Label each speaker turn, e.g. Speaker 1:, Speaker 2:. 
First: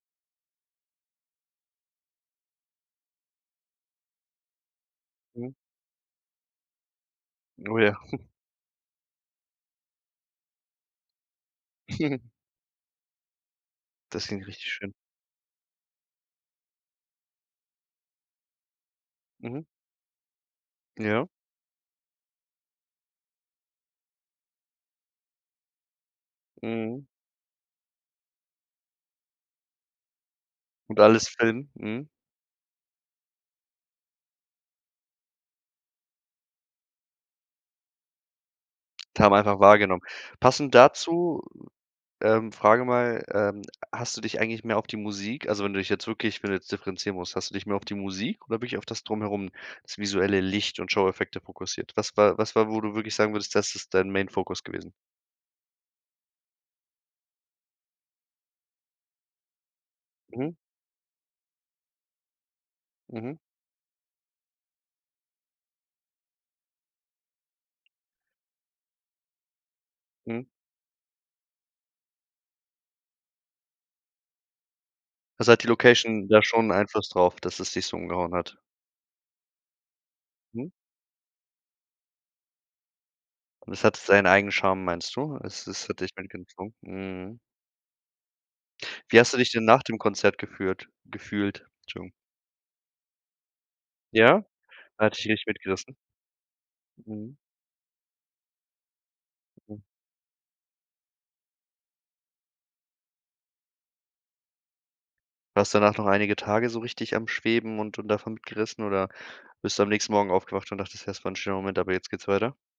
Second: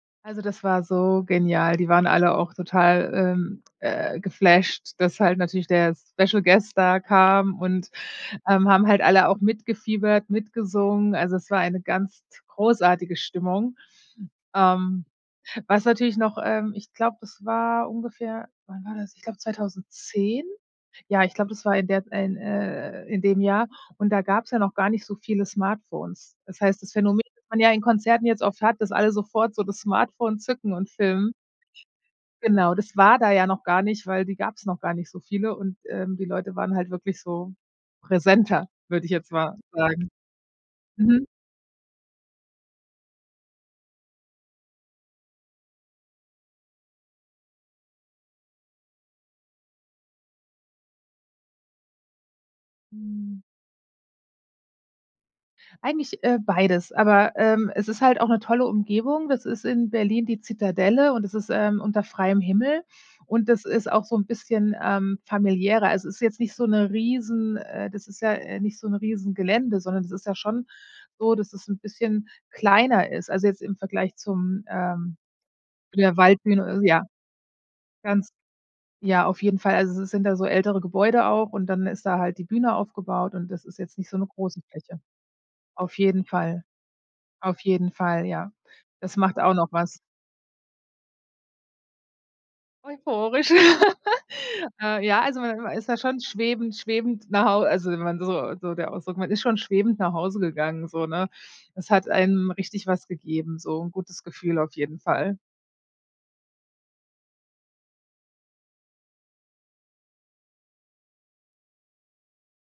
Speaker 1: Also, das war so genial. Die waren alle auch total, ähm, äh, geflasht, dass halt
Speaker 2: Mhm.
Speaker 1: natürlich der Special Guest da kam
Speaker 2: Oh,
Speaker 1: und,
Speaker 2: ja.
Speaker 1: ähm, haben halt alle auch mitgefiebert, mitgesungen. Also es war eine ganz t großartige Stimmung.
Speaker 2: Das klingt richtig schön.
Speaker 1: Ähm, was natürlich noch ähm, ich glaube, das war ungefähr wann war das, ich glaube,
Speaker 2: Mhm.
Speaker 1: 2010? Ja,
Speaker 2: Ja.
Speaker 1: ich glaube, das war in der in äh, in dem Jahr und da gab's ja noch gar nicht so viele Smartphones. Das heißt, das
Speaker 2: Mhm.
Speaker 1: Phänomen, das man ja in Konzerten jetzt oft hat, dass alle sofort so das Smartphone zücken und
Speaker 2: Und alles
Speaker 1: filmen
Speaker 2: filmen, mhm.
Speaker 1: genau, das war da ja noch gar nicht, weil die gab's noch gar nicht so viele und, ähm, die Leute waren halt wirklich so präsenter, würde ich
Speaker 2: Und
Speaker 1: jetzt
Speaker 2: haben
Speaker 1: mal
Speaker 2: einfach wahrgenommen.
Speaker 1: sagen,
Speaker 2: Passend
Speaker 1: mhm.
Speaker 2: dazu, ähm, frage mal, ähm, hast du dich eigentlich mehr auf die Musik also, wenn du dich jetzt wirklich wenn du jetzt differenzieren musst hast du dich mehr auf die Musik oder wirklich auf das Drumherum, das visuelle Licht und Showeffekte fokussiert? Was war was war, wo du wirklich sagen
Speaker 1: Hm.
Speaker 2: würdest, das ist dein Main Fokus gewesen?
Speaker 1: Eigentlich, äh, beides, aber, ähm, es ist halt auch 'ne tolle Umgebung das ist in Berlin die
Speaker 2: Mhm.
Speaker 1: Zitadelle und das ist, ähm, unter freiem Himmel
Speaker 2: Mhm.
Speaker 1: und das ist auch so 'n bisschen, ähm, familiärer. Also, es ist jetzt nicht so 'ne riesen äh, das ist ja, äh, nicht so 'n riesen Gelände, sondern es ist ja
Speaker 2: Mhm.
Speaker 1: schon so, dass es 'n bisschen kleiner ist, also jetzt im Vergleich zum ähm,
Speaker 2: Also, hat die
Speaker 1: der
Speaker 2: Location da schon 'n
Speaker 1: Waldbühne, äh, ja
Speaker 2: Einfluss darauf, dass es dich so
Speaker 1: ganz
Speaker 2: umgehauen hat?
Speaker 1: ja, auf jeden Fall. Also es sind da so
Speaker 2: Mhm.
Speaker 1: ältere Gebäude auch und dann ist da halt die Bühne aufgebaut und das
Speaker 2: Und
Speaker 1: ist
Speaker 2: es hat
Speaker 1: jetzt nicht so
Speaker 2: seinen
Speaker 1: 'ne
Speaker 2: eigenen
Speaker 1: große
Speaker 2: Charme,
Speaker 1: Fläche.
Speaker 2: meinst du? Es es
Speaker 1: Auf
Speaker 2: hat dich,
Speaker 1: jeden Fall
Speaker 2: [unintelligible] mhm.
Speaker 1: auf jeden Fall, ja. Das
Speaker 2: Wie hast du
Speaker 1: macht
Speaker 2: dich
Speaker 1: auch
Speaker 2: denn
Speaker 1: noch
Speaker 2: nach dem
Speaker 1: was.
Speaker 2: Konzert geführt gefühlt? Entschuldigung.
Speaker 1: Euphorisch.
Speaker 2: Ja? Er
Speaker 1: Äh,
Speaker 2: hat
Speaker 1: ja,
Speaker 2: dich
Speaker 1: also
Speaker 2: richtig
Speaker 1: man man ist
Speaker 2: mitgerissen.
Speaker 1: da schon schwebend schwebend
Speaker 2: Mhm.
Speaker 1: nach Hau äh, also wenn man so so der Ausdruck man ist schon
Speaker 2: Mhm.
Speaker 1: schwebend nach Hause gegangen, so, ne? Es hat einem richtig was gegeben, so 'n gutes Gefühl auf jeden Fall.
Speaker 2: Warst du danach noch einige Tage so richtig am Schweben und und davon mitgerissen oder bist du am nächsten Morgen aufgewacht und dachtest, das war 'n schöner Moment, aber jetzt geht's weiter?